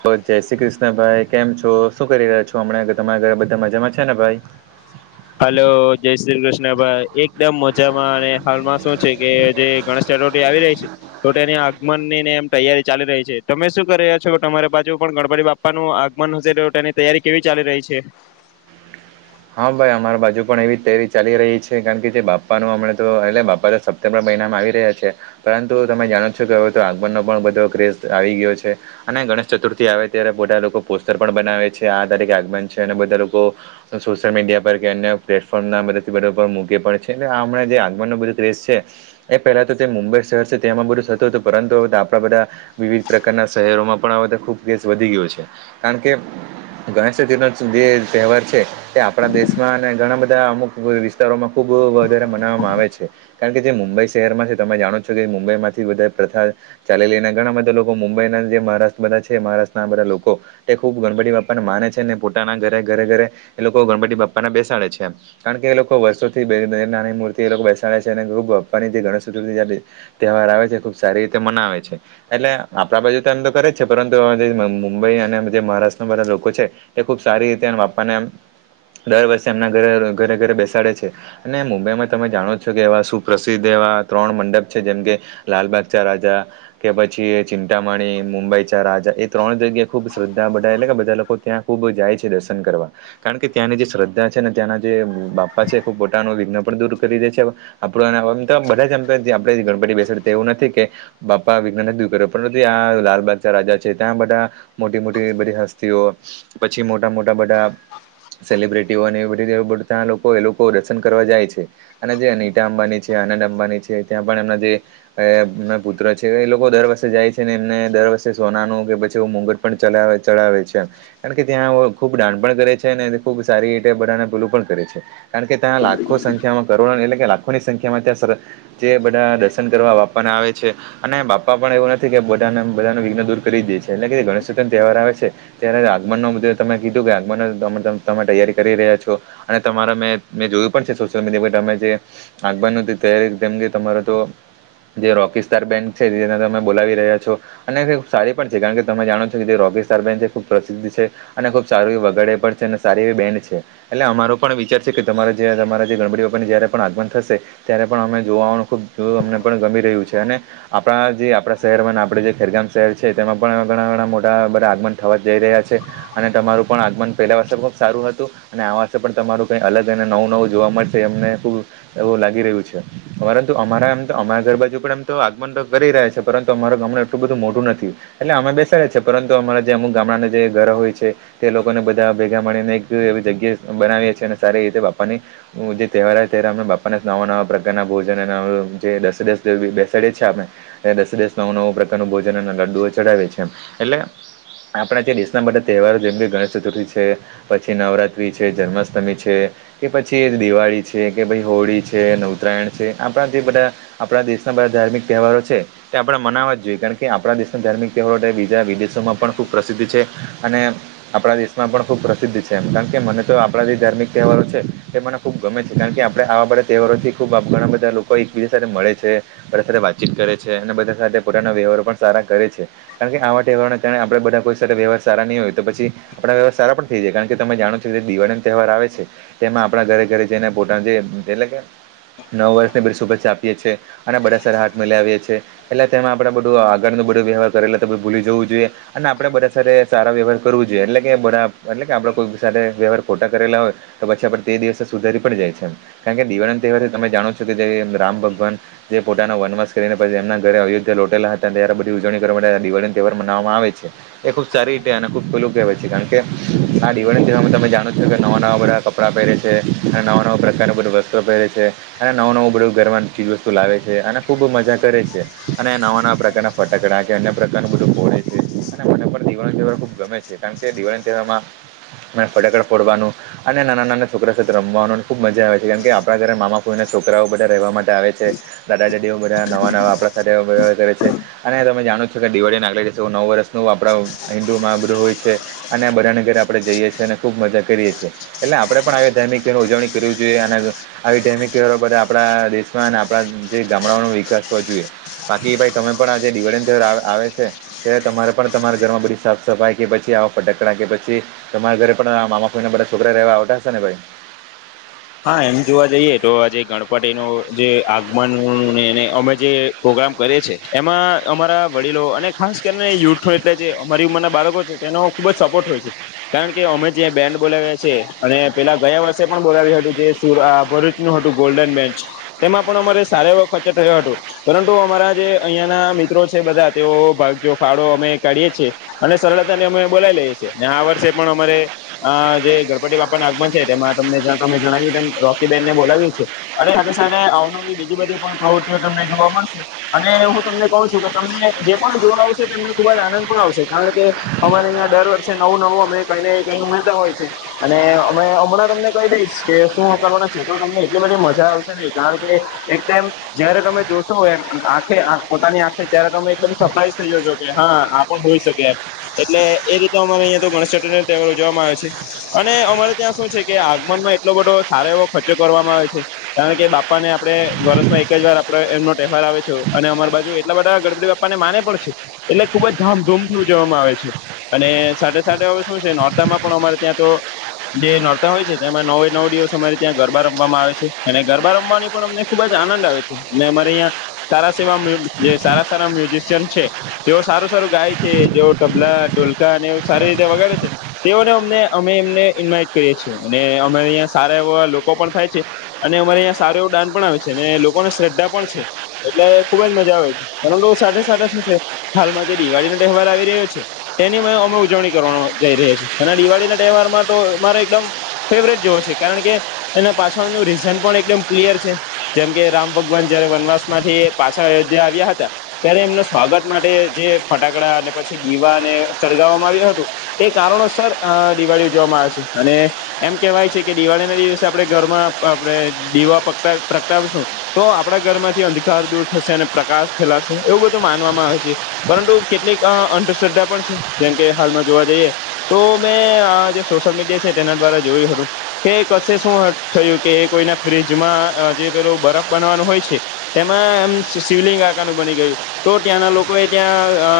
બ જય શ્રી કૃષ્ણ ભાઈ કેમ છો શું કરી રહ્યા છો હમણાં તમારા ઘરે બધા મજામાં છે ને ભાઈ? હલો જય શ્રી કૃષ્ણ ભાઈ એકદમ મજામાં અને હાલમાં શું છે કે જે ગણેશ [unintelligible] આવી રહી છે. તો તેની આગમન ની ને એમ તૈયારી ચાલી રહી છે તમે શું કરી રહ્યા છો તમારી બાજુ પણ ગણપતી બાપ પાનું આગમન હશે તેની તૈયારી કેવી ચાલી રહી છે? હા ભાઈ અમારા બાજુ પણ એવી જ તૈયારી ચાલી રહી છે કારણ કે જે બાપાનું હમણાં તો એલે બાપા સપ્ટેમ્બર મહિનામાં આવી રહ્યા છે પરંતુ તમે જાણો છો કે હવે તો આગમનનો પણ બધો ક્રેઝ આવી ગયો છે. અને ગણેશ ચતુર્થી આવે ત્યારે બધા લોકો પોસ્ટર પણ બનાવે છે આ તરીકે આગમન છે અને બધા લોકો સોશિયલ મીડિયા પર કે અન્ય પ્લેટફોર્મના મદદથી બધો પર મૂકે પણ છે અને આ હમણા જે આગમનનો બધો ક્રેઝ છે એ પહેલા તો તે મુંબઈ શહેર છે તેમાં બધું થતું હતું પરંતુ આપણા બધા વિવિધ પ્રકારના શહેરોમાં પણ આ તો ખુબ ક્રેઝ વધી ગયો છે કારણ કે ગણેશચતુર્થીનો જે તહેવાર છે તે આપણા દેશમાં અને ઘણા બધા અમુક વિસ્તારોમાં ખુબ વધારે મનાવવામાં આવે છે. કારણ કે જે મુંબઈ શહેરમાં છે તમે જાણો છો કે મુંબઈમાંથી બધા પ્રથા ચાલીઈને ઘણા બધા લોકો મુંબઈના જે મહારાષ્ટ્ર બધા છે મહારાષ્ટ્રના આ બધા લોકો તે ખૂબ ગણપતિ બાપાને માને છે ને પોતાના ઘરે ઘરે ઘરે એ લોકો ગણપતિ બાપ્પાને બેસાડે છે કારણ કે એ લોકો વર્ષોથી નાની મૂર્તિ એ લોકો બેસાડે છે [unintelligible] તહેવાર આવે છે ખુબ સારી રીતે મનાવે છે. એટલે આપણા બાજુ તો એમ તો કરે જ છે પરંતુ જે મુંબઈ અને જે મહારાષ્ટ્રના બધા લોકો છે તે ખુબ રીતે બાપા ને આમ દર વર્ષે એમના ઘરે ઘરે ઘરે બેસાડે છે. અને મુંબઈમાં તમે જાણો છો કે એવા સુપ્રસિદ્ધ એવા ત્રણ મંડપ છે જેમ કે લાલબાગ ચા રાજા, કે પછી ચિંતાામણી મુંબઈ ચા રાજા એ ત્રણ જગ્યાએ ખુબ શ્રદ્ધા બધા એટલે કે બધા લોકો ત્યાં ખૂબ જાય છે દર્શન કરવા. કારણ કે ત્યાંની જે શ્રદ્ધા છે ને ત્યાંના જે બાપા છે એ ખૂબ પોતાનું વિઘ્ન પણ દૂર કરી દે છે આપડે આમ તો બધા જેમ આપણે ગણપતિ બેસાડતા એવું નથી કે બાપા વિઘ્ન ન દુર કરે પરંતુ આ લાલબાગ ચા રાજા છે ત્યાં બધા મોટી મોટી બધી હસ્તીઓ પછી મોટા મોટા બધા સેલિબ્રિટીઓ એ બધી લોકો એ લોકો દર્શન કરવા જાય છે. અને જે અનીટા અંબાની છે અનંત અંબાની છે ત્યાં પણ એમના જે એમના પુત્ર છે એ લોકો દર વર્ષે જાય છે ને એમને દર વર્ષે સોનાનો કે પછી એવો મુંગટ પણ ચડાવે છે કારણ કે ત્યાં ખુબ દાનપણ કરે છે ખૂબ સારી રીતે બધાને પેલું પણ કરે છે કારણ કે ત્યાં લાખો સંખ્યામાં કરોડો એટલે કે ખોની સંખ્યામાં ત્યાં જે બધા દર્શન કરવા બાપાના આવે છે અને બાપા પણ એવું નથી બધાને બધાનું વિઘ્ન દૂર કરી દે છે એટલે કે ગણેશચતુર્થીનો તહેવાર આવે છે. ત્યારે આગમનનો તમે કીધું કે આગમન તમે તૈયારી કરી રહ્યા છો અને તમારે મેં જોયું પણ છે સોશિયલ મીડિયા પર તમે જે આગમનની તૈયારી તેમ કે તમારે તો જે રોકીસ્ટર બેન્ડ છે તેને તમે બોલાવી રહ્યા છો. અને સારી પણ છે કારણ કે તમે જાણો છો કે જે રોબિસ્ટાર છે ખુબ પ્રસિદ્ધ છે. અને ખુબ સારું એવું વગાડે પણ છે અને સારી એવી બેન્ડ છે. એટલે અમારો પણ વિચાર છે કે તમારે જે તમારા જે ગણપરી બા્પ ને જયારે પણ આગમન થશે ત્યારે પણ અમે જોવા આવવાનું ખુબ અમને પણ ગમી રહ્યું છે અને આપણા જે આપણાં શહેરમાં અને આપણે જે ખેરગામ શહેર છે તેમાં પણ ઘણા ઘણા મોટા બધા આગમન થવા જઈ રહ્યા છે. અને તમારું પણ આગમન પહેલાં વરસે પણ ખૂબ સારું હતું અને આ વરસે પણ તમારું કંઈ અલગ અને નવું નવું જોવા મળશે અમને ખૂબ એવું લાગી રહ્યું છે. પરંતુ અમારા એમ તો અમારા ઘર બાજુ પણ એમ આગમન તો કરી રહ્યા છે પરંતુ અમારા આગમન એટલું બધું નથી એટલે અમે બેસાડ્યા છે પરંતુ અમારા જે અમુક ગામડાના જે ઘર હોય છે તે લોકોને બધા ભેગા મળીને એક એવી જગ્યા બનાવીએ છીએ અને સારી રીતે બાપા ની હ જે તહેવાર ત બાપાને નવા નવા પ્રકારના ભોજન અને જે દસે દસ બેસાડીએ છીએ આપણે એ દસે દસ નવો નવું પ્રકારનું ભોજન અને લડ્ડુઓ ચડાવે છે એટલે આપણા જે દેશના બધા તહેવારો જેમ કે ગણેશ ચતુર્થી છે પછી નવરાત્રિ છે જન્માષ્ટમી છે કે પછી દિવાળી છે કે પસી હોળી છે ને ઉતરાયણ છે આપણા જે બધા આપણા દેશના બધા ધાર્મિક તહેવારો છે તે આપણે મનાવવા જ જોઈએ કારણ કે આપણા દેશના ધાર્મિક તહેવારો બીજા વિદેશોમાં પણ ખૂબ પ્રસિદ્ધ છે અને આપણા દેશ માં પણ ખૂબ પ્રસિદ્ધ છે એમ કારણ કે મને તો આપણા જે ધાર્મિક તહેવારો છે તે મને ખૂબ ગમે છે કારણ કે આપણે [unintelligible] તહેવારોથી ખુબ ઘણા બધા લોકો એકબીજા સાથે મળે છે બધા સાથે વાતચીત કરે છે અને બધા સાથે પોતાના વ્યવહારો પણ સારા કરે છે. કારણ કે આવા તહેવારો કારણે આપણા બધા કોઈ સાથે વ્યહાર સારા નહીં હોય તો પછી આપણા [unintelligible] સારા પણ થઈ જાય કારણ કે તમે જાણો છો કે જે દિવાળીનો તહેવાર આવે છે તેમાં આપણા ઘરે ઘરે જઈને પોતાના જે એટલે કે નવા વર્ષની શુભેચ્છા આપીએ છીએ અને બધા [unintelligible] હાથ મિલાવ્યે છીએ એટલે તેમાં આપણે બધું આગળનું બધું વ્યવહાર કરેલા તે બધા ભૂલી જવું જોઈએ અને આપડે બધા સાથે સાર વ્યવહાર કરવું જોઈએ એટલે કે બધા એટલે કે આપડા કોઈ સાથે વ્યવહાર ખોટા કરેલા હોય તો પછી આપડે તે દિવસ સુધારી પણ જાય છે. કારણ કે દિવાળીના તહેવારથી તમે જાણો છો જે રામ ભગવાન જે પોતાના વનવાસ કરીને પછી એમના ઘરે અયોધ્યા લોટેલા હતા ત્યારે બધી ઉજવણી કરવા માટે દિવાળી તહેવાર મનાવામાં આવે છે. એ ખુબ સારી રીતે અને ખુબ પેલું કેવાય કારણ કે આ દિવાળીના તહેવાર ને તમે જાણો છો કે નવા નવા બધા કપડા પહેરે છે અને નવા નવા પ્રકારનું બધું વસ [unintelligible] પેરે છે. અને નવું નવું બધું ઘરવાની ચીજ વસ્તુ લાવે છે અને ખૂબ મજા કરે છે અને નવા નવા પ્રકારના ફટાકડા કે અન્ય પ્રકારનું બધું ફોડે છે અને મને પણ દિવાળી તેહવાર ખૂબ ગમે છે. કારણ કે દિવાળી તહેવારમાં ફટાકડા ફોડવાનું અને નાના નાના છોકરા સાથે રમવાનું ને ખુબ મજા આવે છે જેમ કે આપણા ઘરે મામા ફોઈ ના છોકરાઓ બધા રહેવા માટે આવે છે દાદા દાદીઓ બધા નવા નવા આપણા સાથે [unintelligible] કરે છે અને તમે જાણો છો કે દિવાળીના આગલા દિવસે નવુ વર્ષ નું આપડા હિન્દુમાં આ બધું હોય છે. અને બધાના ઘરે આપડણે જઈએ છે અને ખુબ મજા કરીએ છીએ એટલે આપડે પણ [unintelligible] ધાર્મિકની ઉજવણી કરવી જોઈએ અને આવી [unintelligible] આપણા દેશમાં આપણા જે ગામડાઓનો વિકાસ હોવો જોઈએ બાકી ભાઈ તમે પણ આ જે દિવાળીનો તહેવાર આવે આવે છે તે તમારે પણ તમારા ઘરમાં બધી સાફ સફાઈ કે પછી આવ ફટાકડા કે પછી તમારા ઘરે પણ મામા ફોઈના બધા છોકરા રહેવા આવતા હશે ને ભાઈ. હા એમ જોવા જઈએ તો આજે ગણપતિનું જે આગમન ને એને અમે જે પ્રોગ્રામ કરે છે એમાં અમારા વડીલો અને ખાસ કરીને યુથો એટલે જે અમારી ઉંમરના બાળકો છે તેનો ખુબ જ સપોર્ટ હોય છે કારણ કે અમે જે બેન્ડ બોલાવ્યા છે અને પેલા ગયા વર્ષે પણ બોલાવ્યું હતું જે સુ આ ભરૂચનું હતું ગોલ્ડન બેન્ચ તેમાં પણ અમારે સારો એવો ખર્ચો થયો હતો પરંતુ અમારા જે અહીંયાના મિત્રો છે બધા તેઓ ભાગનો ફાળો અમે કાઢીએ છે અને [unintelligible] ને અમે બોલાવી લઈએ છીએ અને આ વર્ષે પણ અમારે આ જે ગણપતિ બાપાના આગમન છે તેમાં તમને જ્યાં તમે જણાવ્યું એમ રોકી બેન્ડને બોલાવિયે છે અને સાથે સાથે [unintelligible] બીજી બધી પણ પ્રવૃતિઓ તમને જોવા મળશે અને હું તમને કહું છું કે તમને જે પણ જોવા આવશે તેમને ખુબ જ આનંદ પણ આવશે કારણ કે અમારે અહીંયા દર વર્ષે નવું નવું અમે કઈને કઈ ઉમેરતા હોય છે. અને અમે હમણાં તમને કહી દઈશ કે શું [unintelligible] છે તો તમને એટલી બધી મજા આવશે ને કારણ કે એક ટાઈમ જયારે તમે જોશો એમ આંખે આ પોતાની આંખે ત્યારે તમે એકદમ સરપ્રાઈઝ થઈ જશો કે હા આ પણ હોઈ શકે એમ એટલે એ રીતે અમારે અહીંયા તો ગણેશચતુર્થીનો તહેવાર ઉજવામાં આવે છે. અને અમારે ત્યાં શું છે કે આગમનમાં એટલો બધો સારો એવો ખર્ચો કરવામાં આવે છે કારણ કે બાપાને આપણે વરસમાં એક જ વાર આપડે એમનો તહેવાર આવે છે અને અમાર બાજુ એટલા બધા ગણપતિ બાપા ને માને પણ છે એટલે ખુબ જ ધામધૂમથી ઉજવવામાં આવે છે. અને સાથે સાથે હવે શું છે નોરતામાં પણ અમારે ત્યાં તો જે નોરતા હોય છે તેમાં નવે નવ દિવસ અમારે ત્યાં ગરબા રમવામાં આવે છે અને ગરબા રમવાની પણ અમને ખુબ જ આનંદ આવે છે અને અમારે અહીંયા સારા સેવામાં [unintelligible] જે સારા સારા મ્યુઝિશિયન છે જેવો સારું સારું ગાય છે જેવો તબલા, ઢોલકા અને એવું સારી રીતે વગાડે છે તેઓને અમને અમે એમને ઇન્વાઈટ કરીએ છીએ અને અમાર અહીંયા સારા એવા લોકો પણ થાય છે અને અમારે અહિયા સારું એવું દાન પણ આવે છે અને લોકોને શ્રદ્ધા પણ છે. એટલે ખુબ જ મજા આવે છે અને સાથે સાથે શું છે હાલમાં જે દિવાળી નો તહેવાર આવી રહ્યો છે તેની અમે અમ ઉજવણી કરવા જઈ રહ્યા છીએ અને દિવાળીના તહેવારમાં તો અમારે એકદમ ફેવરેટ જેવો છે કારણ કે એના પાછળનું રીઝન પણ એકદમ ક્લિયર છે. જેમકે રામ ભગવાન જયારે વનવાસમાંથી પાછા અયોધ્યા આવ્યા હતા ત્યારે એમનું સ્વાગત માટે જે ફટાકડા અને પછી દીવાને સળગાવવામાં આવ્યું હતું એ કારણોસર દિવાળી ઉજવામાં આવે છે અને એમ કહેવાય છે કે દિવાળીના દિવસે આપણેે ઘરમાં આપણે દીવા પગટા પ્રગટાવસુ તો આપણા ઘરમાંથી અંધકાર દૂર થશે અને પ્રકાશ ફેલાશે એવું બધું માનવામાં આવે છે. પરંતુ કેટલીક અ અંધશ્રદ્ધા પણ છે જેમ કે હાલમાં જોવા જઈએ તો મેં અ જે સોશયલ મીડિયા છે તેના દ્વારા જોયું હતું કે કશે શું થયું કે કોઈના ફ્ર્રીજમાં જે પેલો બરફ બનાવાનું હોય છે તેમાં એમ શિવલિંગ આકારનું બની ગયું તો ત્યાંના લોકો એ ત્યાં અ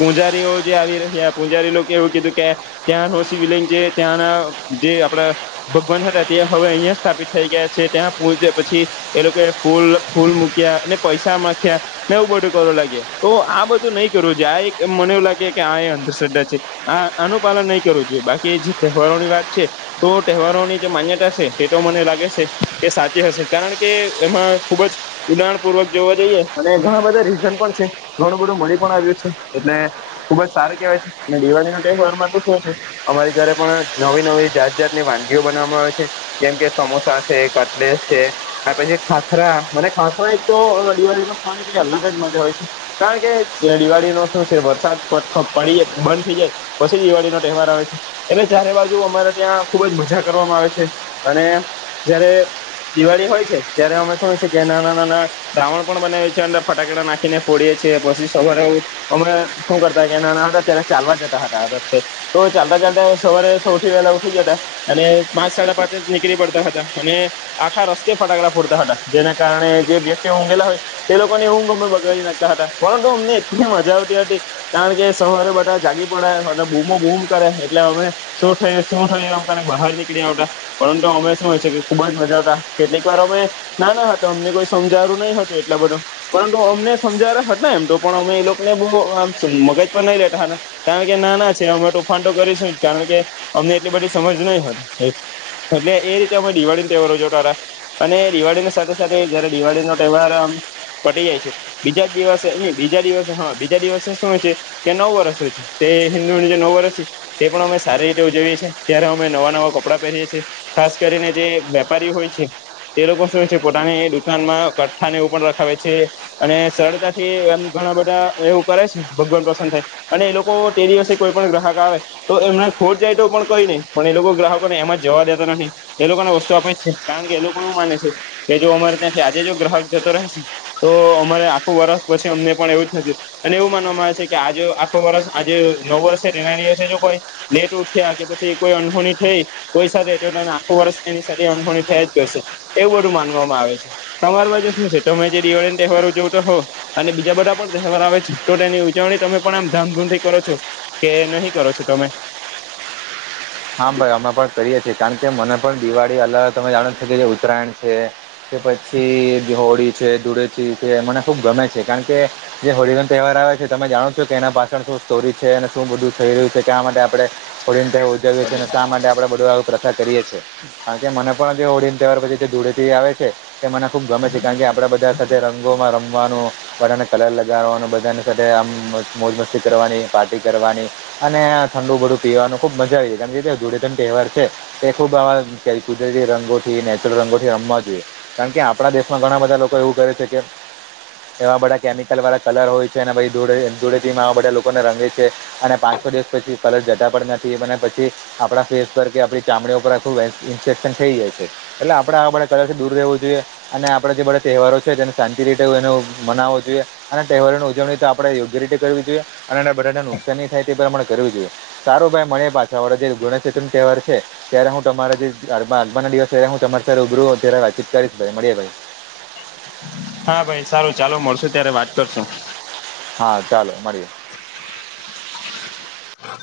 પૂંજારીઓ જે આવી રહ્યા પૂંજારી લોકો એ એવું કીધું કે ત્યાં નો શિવલિંગ જે ત્યાંના જે આપણા ભગવાન હતા તે હવે અહિયાં સ્થાપિત થઈ ગયા છે ત્યાં પૂજે પછી એ લોકોએ ફૂલ ફૂલ મુક્યા અને પૈસા માખ્યા ને એવું બધું કરવા લાગ્યા તો આ બધું નહીં કરવું જોય આ એક મને એવું લાગે કે આ એ અંધશ્રદ્ધા છે. આ આનું પાલન નહીં કરવું જોઈએ બાકી એ જે તહેવારોની વાત છે તો તહેવારોની જે માન્યતા છે એ તો મને લાગે છે કે સાચી હશે કારણ કે એમાં ખુબ જ ઉંડાણપૂર્વક જોવા જઈએ અને ઘણા બધા રીઝન પણ છે. ઘણું બધું મળી પણ આવ્યું છે એટલે ખુબ જ સારું કેહેવાય છે અને દિવાળીના તેહવારમાં તો શું છે અમારી ઘરે પણ નવી નવી જાત જાત ની વાનગીઓ બનાવામાં આવે છે જેમ કે સમોસા છે. કટલેસ છે. આ પછી ખાખરા. મને ખાખરા એક તો દિવાળીમાં ખાવાની કંઇ અલગ જ મજા હોય છે. કારણ કે દિવાળીનો શું છે વરસાદ પ પડી જાય બંધ થઇ જાય પછી દિવાળીનો તહેવાર આવે છે એટલે ચારે બાજુ અમારા ત્યાં ખુબ જ મજા કરવામાં આવે છે અને જયારે દિવાળી હોય છે ત્યારે અમે શું છે કે નાના રાવણ પણ બનાવીએ છીએ અંદર ફટાકડા નાખીને ફોડીએ છીએ પછી સવારે ઉઠી અમે હું કરતા કે નાના હતા ત્યારે ચાલવા જતા હતા આ રસ્તે તો ચાલતા ચાલતા સવારે સૌથી વહેલા ઉઠી જતા અને પાંચ સાડા પાંચ જ નીકળી પડતા હતા અને આખા રસ્તે ફટાકડા ફોડતા હતા જેના કારણે જે વ્યક્તિ ઊઘેલા હોય એ લોકોની ઊઘ અમે બગાડી નાખતા હતા પરંતુ અમને એટલી મજા આવતી હતી. કારણ કે સવારે બધા જાગી પડે અને બૂમો બૂમ કરે એટલે અમે શું થયું? શું થયું? બહાર નીકળ્યા આવતા પરંતુ અમે શું હોય છે કે ખુબ જ મજા આવતા કેટલીક વાર અમે... ના ના હતો અમને કોઈ સમજાવું નહીં હતું એટલા બધો... પરંતુ અમને સમજાવતા હતા ને એમ તો પણ અમે એ લોકોને બો મગજ પર નહી લેતા હતા. કારણ કે નાના છે અમે તોફાન તો કરીશું જ કારણ કે અમને એટલી બધી સમજ નહી હોય. એટલે એ રીતે અમે દિવાળી ને તહેવારો જોતા અતા. અને દિવાળીની સાથે સાથે જયારે દિવાળી નો તહેવાર આમ પતિ જાય છે. બીજા જ દિવસે નહી બીજા દિવસે હા બીજા દિવસે શું છે. કે નવ વર્ષ હોય છે. તે હિન્દુનું જે નવ વર્ષ છે તે પણ અમે સારી રીતે ઉજવીએ છીએ. ત્યારે અમે નવા નવા કપડા પહેરીએ છીએ ખાસ કરીને જે વેપારી હોય છે. તે લોકો શું છે પોતાની દુકાન માં કઠ્ઠા ને એવું પણ રખાવે છે. અને સરળતાથી એમ ઘણા બધા એવું કરે છે ભગવાન પ્રસન્ન થાય. અને એ લોકો તે દિવસે કોઈ પણ ગ્રાહક આવે તો એમને ખોટ જાય તો પણ કઈ... કઈ નહીં પણ એ લોકો ગ્રાહકોને એમજ જવા દેતા નથી એ લોકોને વસ્તુ આપે છે કારણ કે એ લોકો એવું માને છે... કે જો અમારે ત્યાંથી આજે જો ગ્રાહક જતો રહેશે તો પછી અમારું આખું વર્ષ પછી અમને પણ એવું જ થશે... અને એવું માનવામાં આવે છે કે આજ આખો વર્ષ આજે નવું વર્ષે તેના દિવસે જો કોઈ... લેટ ઉઠ્યા તે... કોઈ અનહોની થઈ કોઈ સાથે એ આખો વર્ષ એની અનહોની થયા જ કરશે. એવું બધું માનવામાં આવે છે તમાર બાજુ શું છે? તમે જે દિવાળી તહેવાર ઉજવતા હોવ તો હો... અને બીજા બધા પણ તહેવાર આવે છે તો તેની ઉજવણી તમે પણ આમ ધામધૂમ થી કરો છો. કે નહીં કરો છો તમે? હા ભાઈ અમે પણ કરીએ છીએ કારણ કે મને પણ દિવાળી અલગ તમે જાણો જ છો કે જે ઉત્તરાયણ છે. કે પછી હોળી છે, ધૂળેટી છે, મને ખુબ ગમે છે કારણ કે... જે હોળીનો તહેવાર આવે છે તમે જાણો છો કે એના પાછળ શું સ્ટોરી છે. અને શું બધું થઈ રહ્યું છે. ક્યાં માટે આપણે... હોળી ને તે ઉજવીએ છે. આપડે બધું પ્રથા કરીએ છીએ કારણ કે મને પણ જે હોળી તહેવાર પછી જે ધૂળેટી આવે છે. તે મને ખુબ ગમે છે કારણ કે આપણેે બધા સાથે રંગોમાં રમવાનું.... બધાને કલર લગાવવાનું બધાની સાથે આમ મોજ મસ્તી કરવાની પાર્ટી કરવાની... અને ઠંડુ બધું પીવાનું ખુબ મજા આવી જાય કેમ કે... ધૂળેટી નો તહેવાર છે એ ખુબ આવા કુદરતી રંગોથી નેચરલ રંગોથી રમવા જોઈએ. કારણ કે આપણા દેશમાં ઘણા બધા લોકો એવું કરે છે કે... એવા બધા કેમિકલ વાળા કલર હોય છે અને પછી ધૂળે ધૂળેથીમાં આવા બધા લોકોને રંગે છે. અને પાંચ છ દિવસ પછી કલર જતા પણ નથી અને પછી... આપણા ફેસ પર કે આપડી ચામડીઓ પર આખું ઇન્ફેક્શન થઇ જાય છે. એટલે આપડે આવા બધા કલરથી દૂર રહેવું જોઈએ. અને આપડે જે બધા તહેવારો છે તેને શાંતિ રીતે એને મનાવવો જોઈએ. અને તહેવારોની ઉજવણી તો આપડે યોગ્ય રીતે કરવી જોઈએ અને બધાને નુકસાન ની થાય તે પ્રમાણે કરવી જોઈએ. સારું ભાઈ મડીએ પાછા વાળ જે ગણેશ ચતુર્થીનો તહેવાર છે. ત્યારે હું તમારા જે આગમના દિવસે હું તમારી સાથે રૂબરૂ ત્યારે વાતચીત કરીશ ભાઈ મળીએ ભાઈ. હા ભાઈ સારું ચાલો મળશો ત્યારે વાત કરશુ. હા ચાલો મળીએ.